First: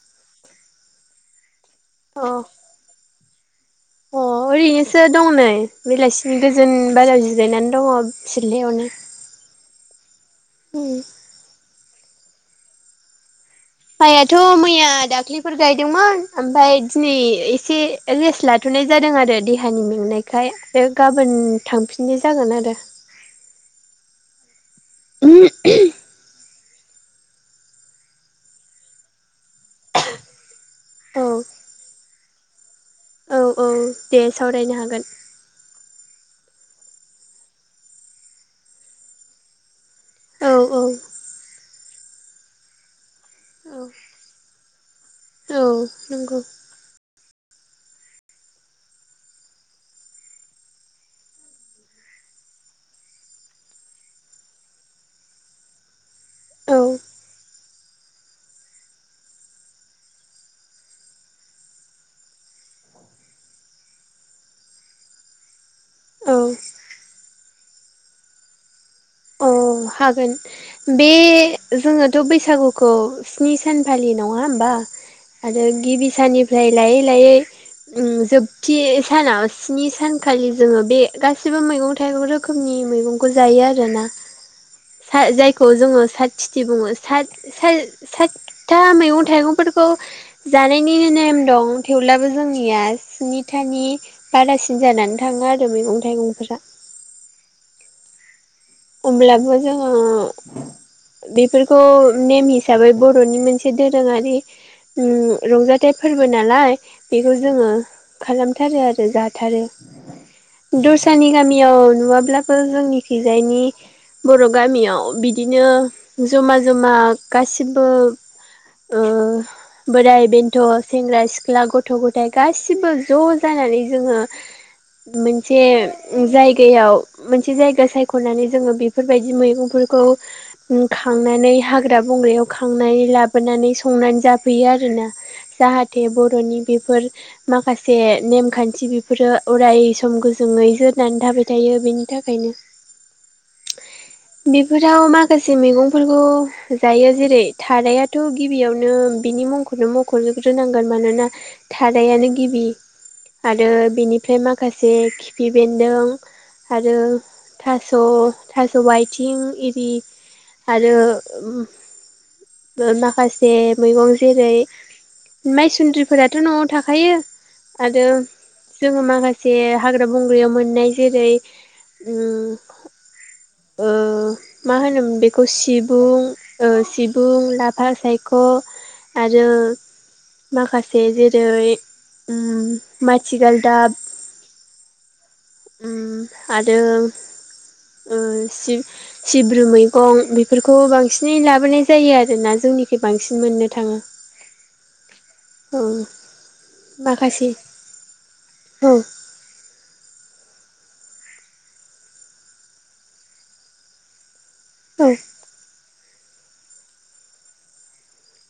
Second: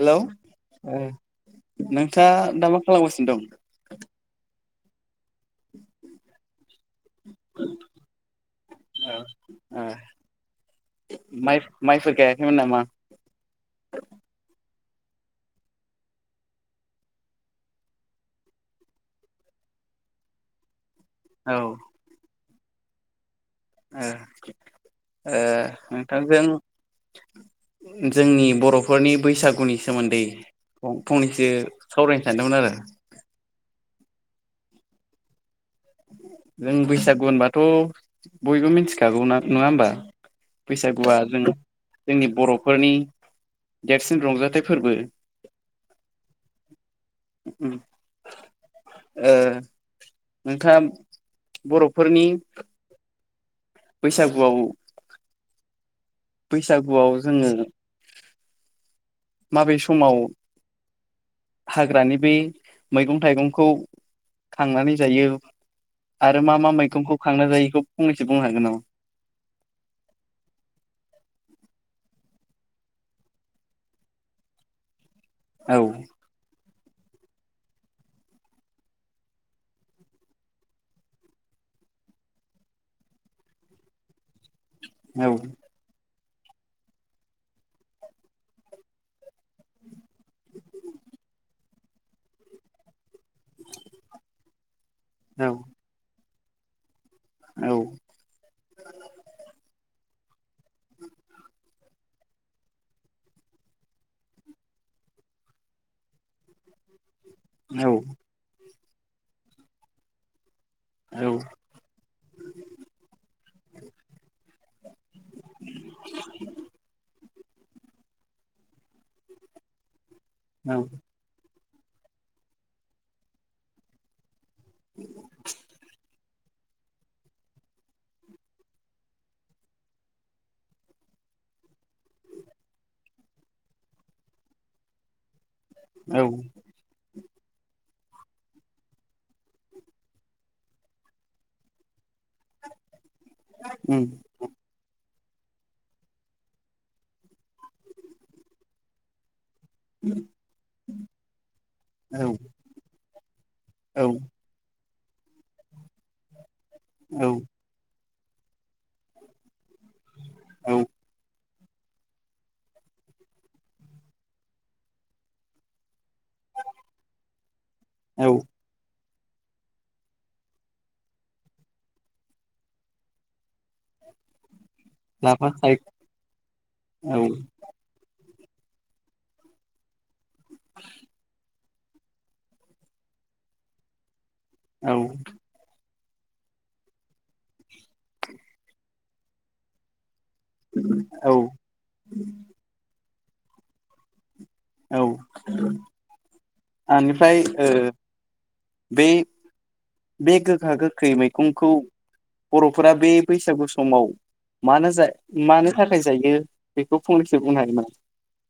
Hello उम अ नोंथाङा दा मा खालामगासिनो दं। सो दं नै बेलासि गोजोन बाजाराव जिरायनानै दङ सिरलयावनो। ओ। उम। माइ माइफोर खायाखैमोन नामा? माइआथ' मैया दाख्लिफोर गायदोंमोन ओमफाय दिनै एसे रेस्ट लाथ'नाय जादों आरो देहानिनो बेनिखाय अ गाबोन औ ओ थांफिननाय जागोन आरो। उम ओ नोंथां जों जोंनि बर'फोरनि बैसागुनि सोमोन्दै फं औ फंनैसो सावरायनो सानदोंमोन आरो। औ औ दे सावरायनो हागोन। नों बैसागु होनबाथ' बयबो मिथिखागौ ना नङा होमबा? औ औ बैसागुआ जों जोंनि बर'फोरनि औ देरसिन रंजाथाइ फोर्बो। औ नंगौ उम ओ। नोंथाङा बर'फोरनि बैसागुआव औ बैसागुआव जोङो। माबे समाव हाग्रानि बे मैगं थाइगंखौ खांनानै जायो। औ आरो मा मा मैगंखौ खांना जायो इखौ फंनैसो बुंनो हागोन नामा? औ हागोन बे जोङो बे बैसागुखौ स्नि सानफालि ना होमबा आरो औ गिबि साननिफ्राय लायै लायै जोबथि सानाव स्नि सानखालि जोङो बे गासिबो मैगं थाइगं रोखोमनि मैगंखौ जायो आरोना औ जायखौ जोङो खिथि बुङो सातथा मैगं थाइगंफोरखौ जानायनि नेम दं थेवब्लाबो जोंनिया स्निथानि बारासिन जानानै थाङो औ आरो मैगं थाइगंफोरा। औ अब्लाबो जोङो बेफोरखौ नेम हिसाबै बर'नि मोनसे दोरोङारि रंजाथाइ फोरबो नालाय बेखौ जोङो औ खालामथारो आरो जाथारो दस्रानि गामियाव नुवाब्लाबो जोंनि थिंजायनि बर' गामियाव बिदिनो जमा जमा गासिबो ओ बोराइ बेन्थ' औ सेंग्रा सिख्ला गथ' गथ' गथाय गासिबो ज' जानानै जोङो मोनसे जाय गायाव मोनसे जायगा सायख'नानै जोङो बेफोरबायदि मैगंफोरखौ खांनानै हाग्रा बंग्रायाव खांनानै लाबोनानै संनानै जाफैयो आरोना जाहाथे औ बर'नि बेफोर माखासे जे नेमखान्थि बेफोरो अराय सम गोजोै जोरनानै थाबाय थायो बेनि थाखायनो उम बेफोराव मा माखासे मैगंफोरखौ जायो जेरै थारायथ' गिबियावनो बिनि मुंखौ नो मख'जोबग्रोनांगोन मानोना औ थारायानो गिबि आरो औ बिनिफ्राय माखासे एसे खिफि बेन्दों आरो औ थास' थास' आथिं औ आरो माखासे मैगं जेरै माइसुन्द्रि फोराथ' न'आव थाखायो आरो औ जोङो माखासे माखासे हाग्रा बंग्रायाव मोननाय जेरै ओ मा होनोमोन बेखौ लाफा सायख सिबुं ओ औ सिबुं लाफा साय ख' आरो माखासे जेरै उम माथि गालदाब औ उम आरो सिब्रु मैगं बेफोरखौ औ बांसिनै लाबोनाय जायो आरोना जोंनिखि बांसिन मोननो थाङो औ औ आंनिफ्राय माखासे ओ औ बे गो खा गोखै मैखंखौ बर'फोरा बे बैसागु समाव मानो औ मानो थाखाय जायो बेखौ फंनैसो बुंनो हागोन नामा?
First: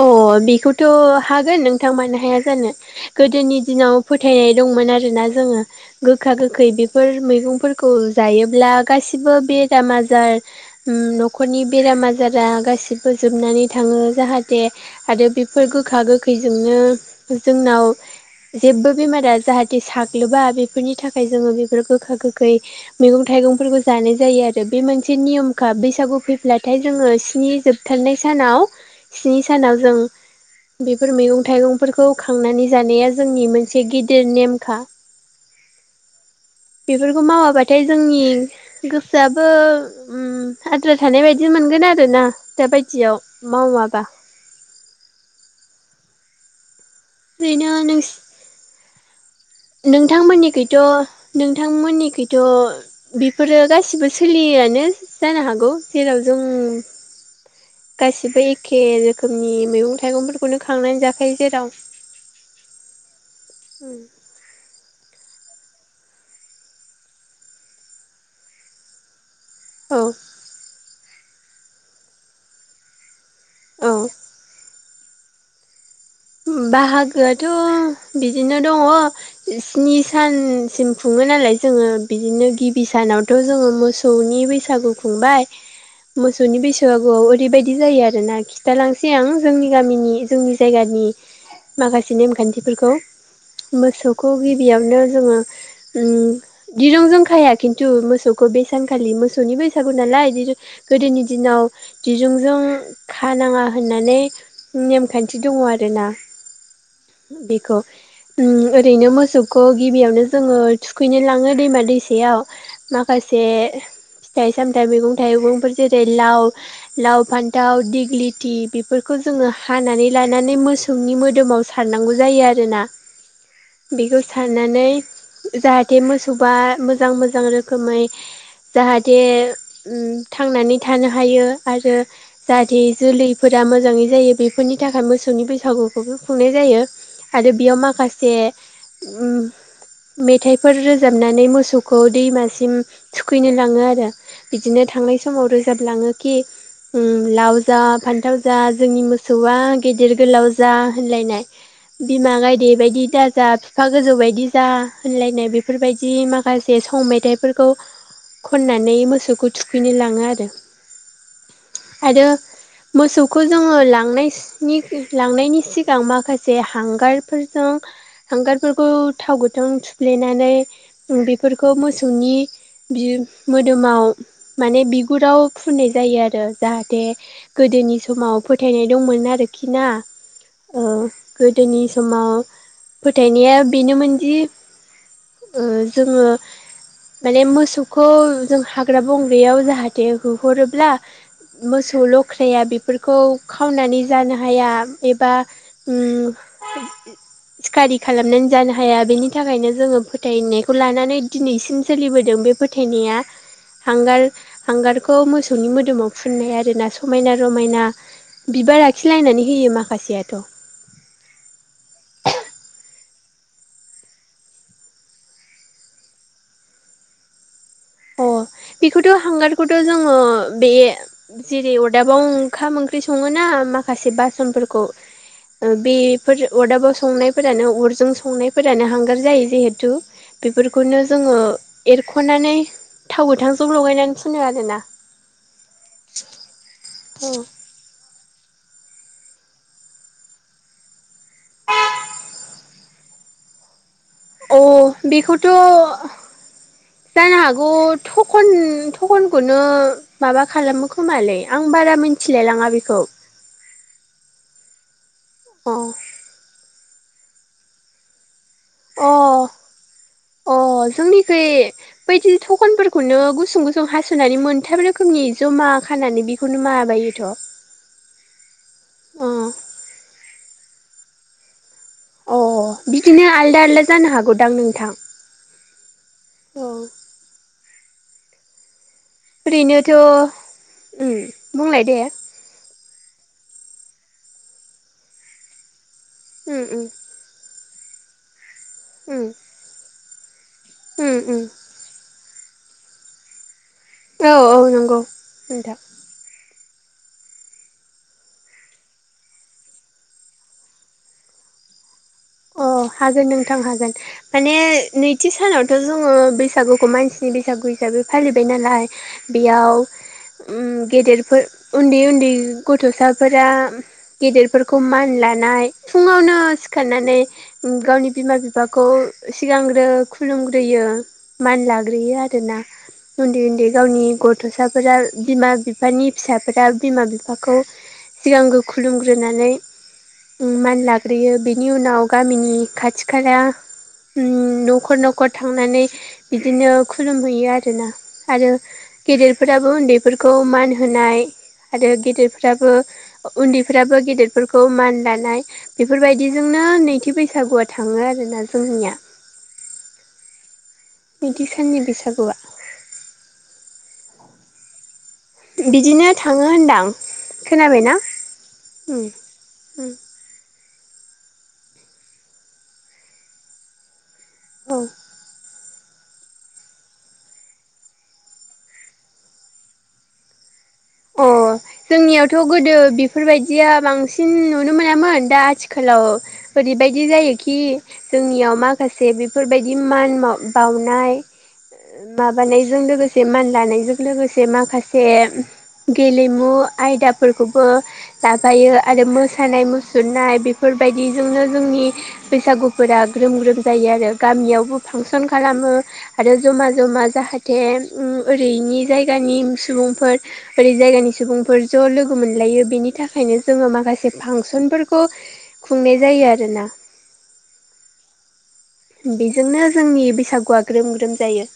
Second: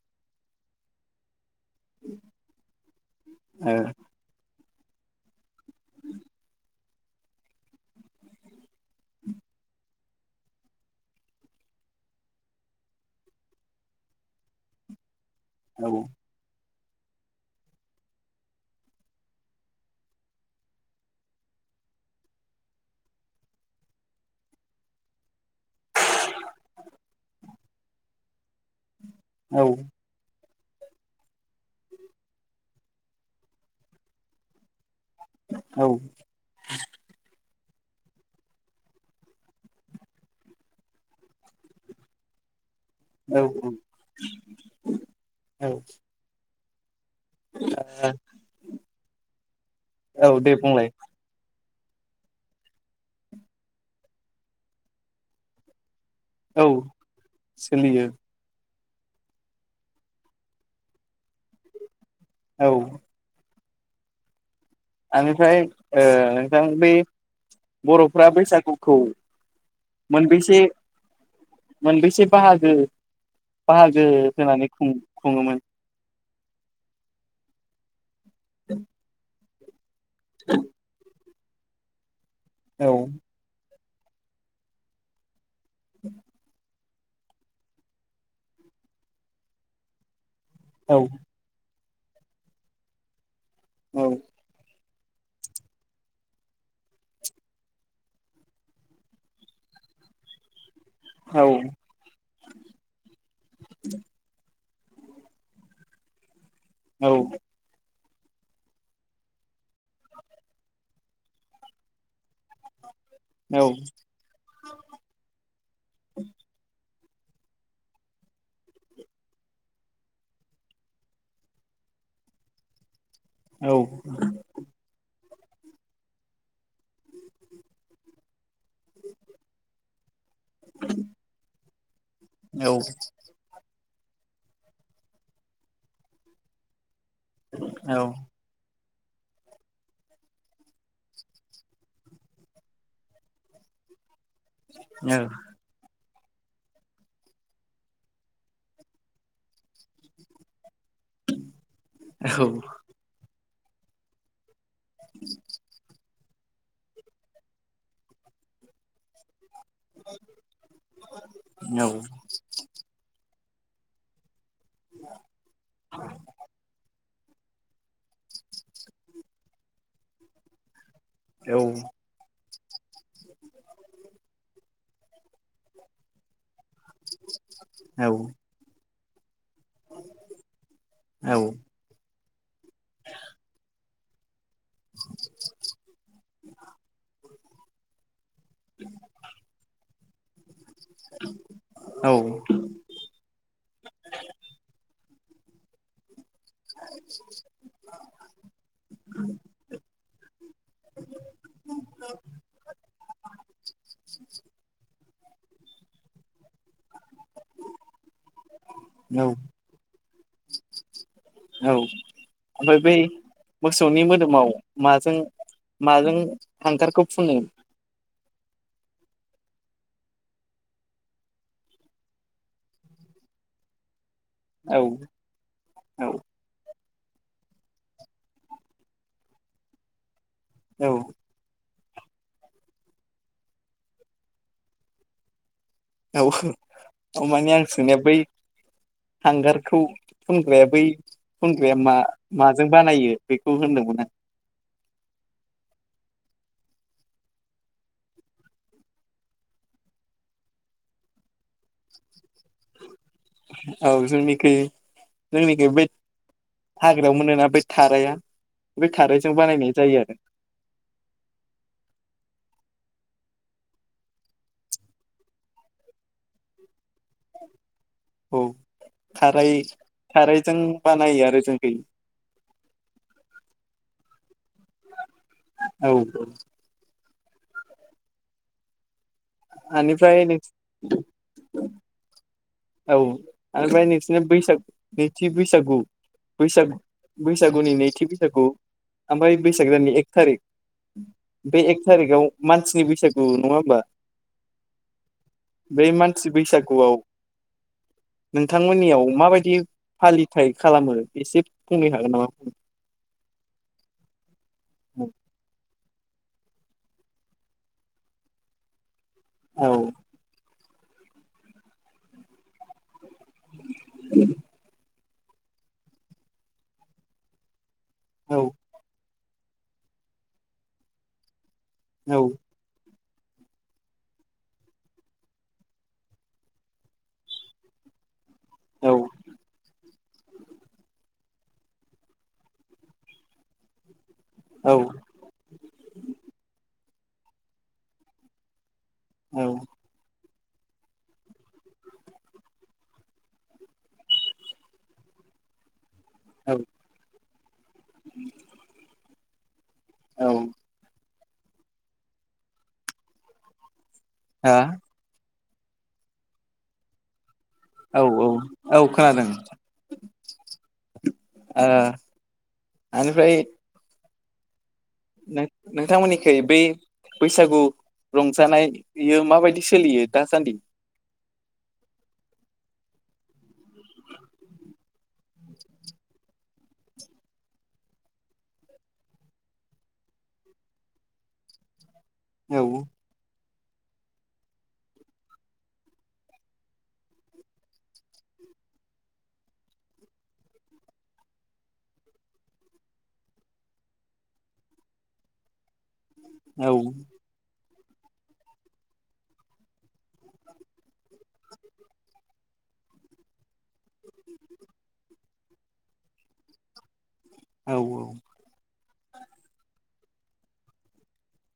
अ बेखौथ' हागोन नोंथां मानो हाया जानो गोदोनि नामा? दिनाव फोथायनाय दंमोन आरोना जोङो गोखा गोखै फोर मैगंफोरखौ जायोब्ला गासिबो बेराम आजार न'खरनि बेराम आजारा गासिबो जोबनानै थाङो जाहाथे दे आरो बेफोर ओ गोखा गोखैजोंनो जोंनाव जेबो बेमारा जाहाथे साग्लोबा बेफोरनि थाखाय जोङो बेफोर गोखा गोखै मैगं थाइगं थाइगंफोरखौ जानाय जायो आरो बे मोनसे नियम खा बैसागु फैब्लाथाय जोङो स्नि जोबथारनाय सानाव स्नि औ सानाव जों बेफोर मैगं थाइगंफोरखौ खांनानै जानाया जोंनि मोनसे गिदिर नेमखा बेफोरखौ मावाबा थाय जोंनि गोसोआबो आद्रा थानाय बायदि मोनगोन आरोना दा बाय दियाव औ मावा औ ओरैनो नों औ दे थांमोननिखैथ बुंलाय नों थांमोननिखैथ बेफोरो गासिबो सोलियोआनो जानो हागौ जेराव जों औ सोलियो गासिबो एखे एखे रोखोमनि मैगं थाइगंफोरखौनो खांनानै जाखायो जेराव औ उम आंनिफ्राय ओ नोंथां बे बर'फ्रा बैसागुखौ औ मोनबेसे मोनबेसे बाहागो औ बाहागो होनानै खुं खुङोमोन। उम बाहागोआथ' बिदिनो दङ इस स्नि सानसिम खुङो नालाय जोङो बिदिनो गिबि औ सानावथ' जोङो मोस सौनि बैसागु खुंबाय मोसौनि बैस सागुआव ओरैबायदि जायो आरोना खिथालांसै आं जोंनि गामिनि जोंनि औ जायगानि माखासे नेमखान्थिफोरखौ औ मोसौखौ गिबियावनो ज जोङो उम दिरुंजों खाया खिन्थु मोसौखौ बे सानखालि मोसौनि बैसागु नालाय लाय दिरु गोदोनि औ दिनाव दिरुंजों खानाङा होननानै उम नेमखान्थि दङ आरो ना औ बेखौ उम ओरैनो मोसौखौ गिबियावनो जोङो थुखैनो लाङो दैमा दैसायाव माखासे औ फिथाइ सामथाइ मैगं थाइगंफोर जेरै लाव लाव फान्थाव दिग्लिथि बेफोरखौ जोङो हानानै लानानै मोस सौनि मोदोमाव सारनांगौ जायो आरोना औ बेखौ सारनानै ओ जाहाथे मोसौ बा मोजां मोजां रोखोमै जाहाथे उम थांनानै थानो हायो आरो औ जाहाथे जोलैफोरा आ‌ मोजांङै जायो बेफोरनि थाखाय मोसौनि बैसागुखौबो खुंनाय जायो आरो बेयाव माखासे उम मेथाइफोर रोजाबनानै मोसौखौ दैमासिम थुखैनो लाङो आरो बिदिनो थांनाय समाव रोजाब लाङो खि उम लाव जा फान्थाव जा जोंनि मोसौआ गेदेर गोलाव जा होनलायनाय बिमा गायदे बायदि दाजा फिफा गोजौ बायदिज जा होनलायनाय बेफोरबायद दि माखासे सं मेथायफोरखौ खननानै मोसौखौ थुखैनो लाङो आरो आरो मोसौ खौ जोङो लांनाय स्नि ओ लांनायनि सिगां माखासे हां हांगारफोरजों हांगारफोरखौ थाव गोथां थुफ्लेनानै उम बेफोरखौ मोसौनि बिम मोदोमाव माने बिख पुराव फुननाय जायो आरो जाहाथे गोदोनि समाव फोथायनाय दंमोन आरोखि ना औ गोदोनि समाव फोथायनाया बेनोमोनदि ओ जोङो माने मोसौखौ जों हाग्रा बंग्रायाव जाहाथे हो हरोब्ला मोसौ लख्राया बेफोरखौ खावनानै जानो हाया। एबा उम सिकारि खालामनानै जानो हाया बेनि थाखायनो जोङो फोथायनायखौ लानानै दिन नैसोम सोलिबोदों बे फोथायनाया हांगार हांगार खौ मोसौनि मोदोमाव फुननाय आरोना समायना रमायना बिबार आखिलायनानै होयो माख औ ओमफाय बे बे मोसौनि मोदोमाव माजों माजों हांगारखौ फुनो? अ बेखौथ' हांगारखौथ' जोङो बे जेरै अरदाबाव ओंखाम ओंख ख्रि संओ ना माखासे बासन औ फोरखौ ओ औ बेफोर अदाबाव स संनायफोरानो अरजों संनायफोरानो हांगार जायो जिहेथु बेफोरखौनो औ जोंङो एरख'नानै थाव गोथांजों लगायनानै फुनो आरोना औ अ माने आं सोंनाया बै हांगारखौ फुनग्राया बै फुनग्राया मा माजों बानायो बेखौ होनदोंमोन आं अ बिखौथ जानो हागौ थखन थखनखौनो माबा खालामो खोमालै आं बारा मिथिलाय लांङा बेखौ औ जोंनिखै जोंनिखौ अ बै याव मोनोना बै थाराया बे अ थारायजों बानायनाय जायो आरो अ जोंनिखै बैयदि थखनफोर खौनो गुसुं गुसुं हसनानै मोनथाम रोखोमनि जमा खानानै बेखौनो मा औ अ थाराय थारायजों बानायो आरो जों बे अ बिदिनो आलदा आलदा जानो हागौदां नोंथां। औ औ ओरैनोथ बेनिफ्राय उ बुंलाय दे औ ओमफ्राय नोंसिनि बैसागु नैथि बैसागु उम बैसागु उम बैसागु गुनि नैथि बैसागु उम ओमफ्राय बैसाग दाननि एक थारिक उम उम बे एक थारिकआव मानसिनि बैसागु नंङा होमबा औ औ नंगौ नोंथां गुवाव नोंथांमोननियाव माबायदि फालिथाय खालामो एसे बुंनो हागोन नामा? अ हागोन नोंथां हागोन माने नैथि सानाव थ जोङो बैसागुखौ मानसिनि बैसागु हिसाबै फालिबाय नालाय औ बेयाव गेदेरफोर उन्दै उन्दै गथसा फोर गेदेरफोरखौ मान लानाय फुंङावनो सिखारनानै गावनि औ बिमा-बिफाखौ सिगांग्रो खुलुमग्रोयो। मान लाग्रोयो औ आरोना उन्दै उन्दै गावनि गथसाफोरा बिमा-बिफानि फिसाफोरा बिमा-बिफाखौ सिगांग्रो औ खुलुमग्रोनानै मान लाग्रोयो बिनि उनाव गामिनि खाथि खाला उ औ न'खर न'खर थांनानै बिदिनो खुलुमहैयो आरो ना आरो औ गेदेरफोराबो उन्दैफोरखौ मान होनाय आरो गेदेरफ्राबो उन्दैफ्राबो गेदेरफोरखौ मान लानाय औ बेफोरबायदिजोंनो नैथि बैसागुआ थांङो आरोना जोंनिया औ नैथि साननि बैसागुआ हा बिदिनो थांङो होनदां खोनाबायना औ औ औ खोनादों ओ इनिफ्राय औ नोंथांमोननिखै बै बैसागु रंजानाययो माबायदि सोलियो दासान्दि अ जोंनियावथ गोदो बेफोरबायदिया बांसिन नुनो मोनामोन दा आथिखालाव ओरैबायदि जायोखि जोंनियाव माखासे बेफोरबायदि इमान बावनाय [unintelligible] औ माबानायजों लोगोसे मान लानायजों लोगोसे माखासे गेलेमु आयदाफोरखौबो लाबायो आरो मोसानाय मुसुरनाय बेफोरबाय दिजोंनो जोंनि बैसागुफोरा ग्रोम ग्रोम जायो आरो गामियावबो फांसन खालामो। आरो जमा जमा जाहाथे उ ओरैनि जायगानि सुबुंफोर बोरै जायगानि सुबुंफोर ज' लोगो मोनलायो बेनि थाखायनो जोङो माखासे फांसनफोरखौ खुंनाय जायो आरोना औ औ बेजोंनो जोंनि बैसागुआ ग्रोम ग्रोम जायो।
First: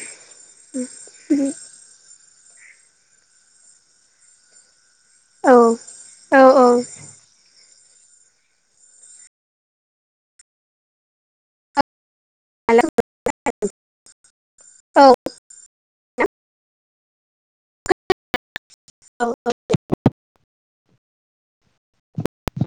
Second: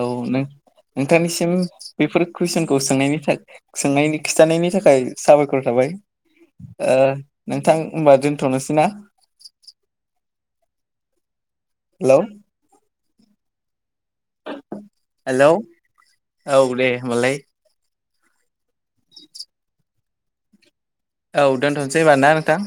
औ नों नोंथांनिसिम बेफोर कुइसनखौ सोंनायनिफ्राय सोंनायनि खिथानायनि थाखा खाय औ साबायखर थाबाय औ औ ओ नोंथां होनबा दोनथ'नोसै ना? हेल' [unintelligible] हेलौ औ दे होमबालाय। औ औ [unintelligible] औ दोनथ'नोसैबा ना नोंथां?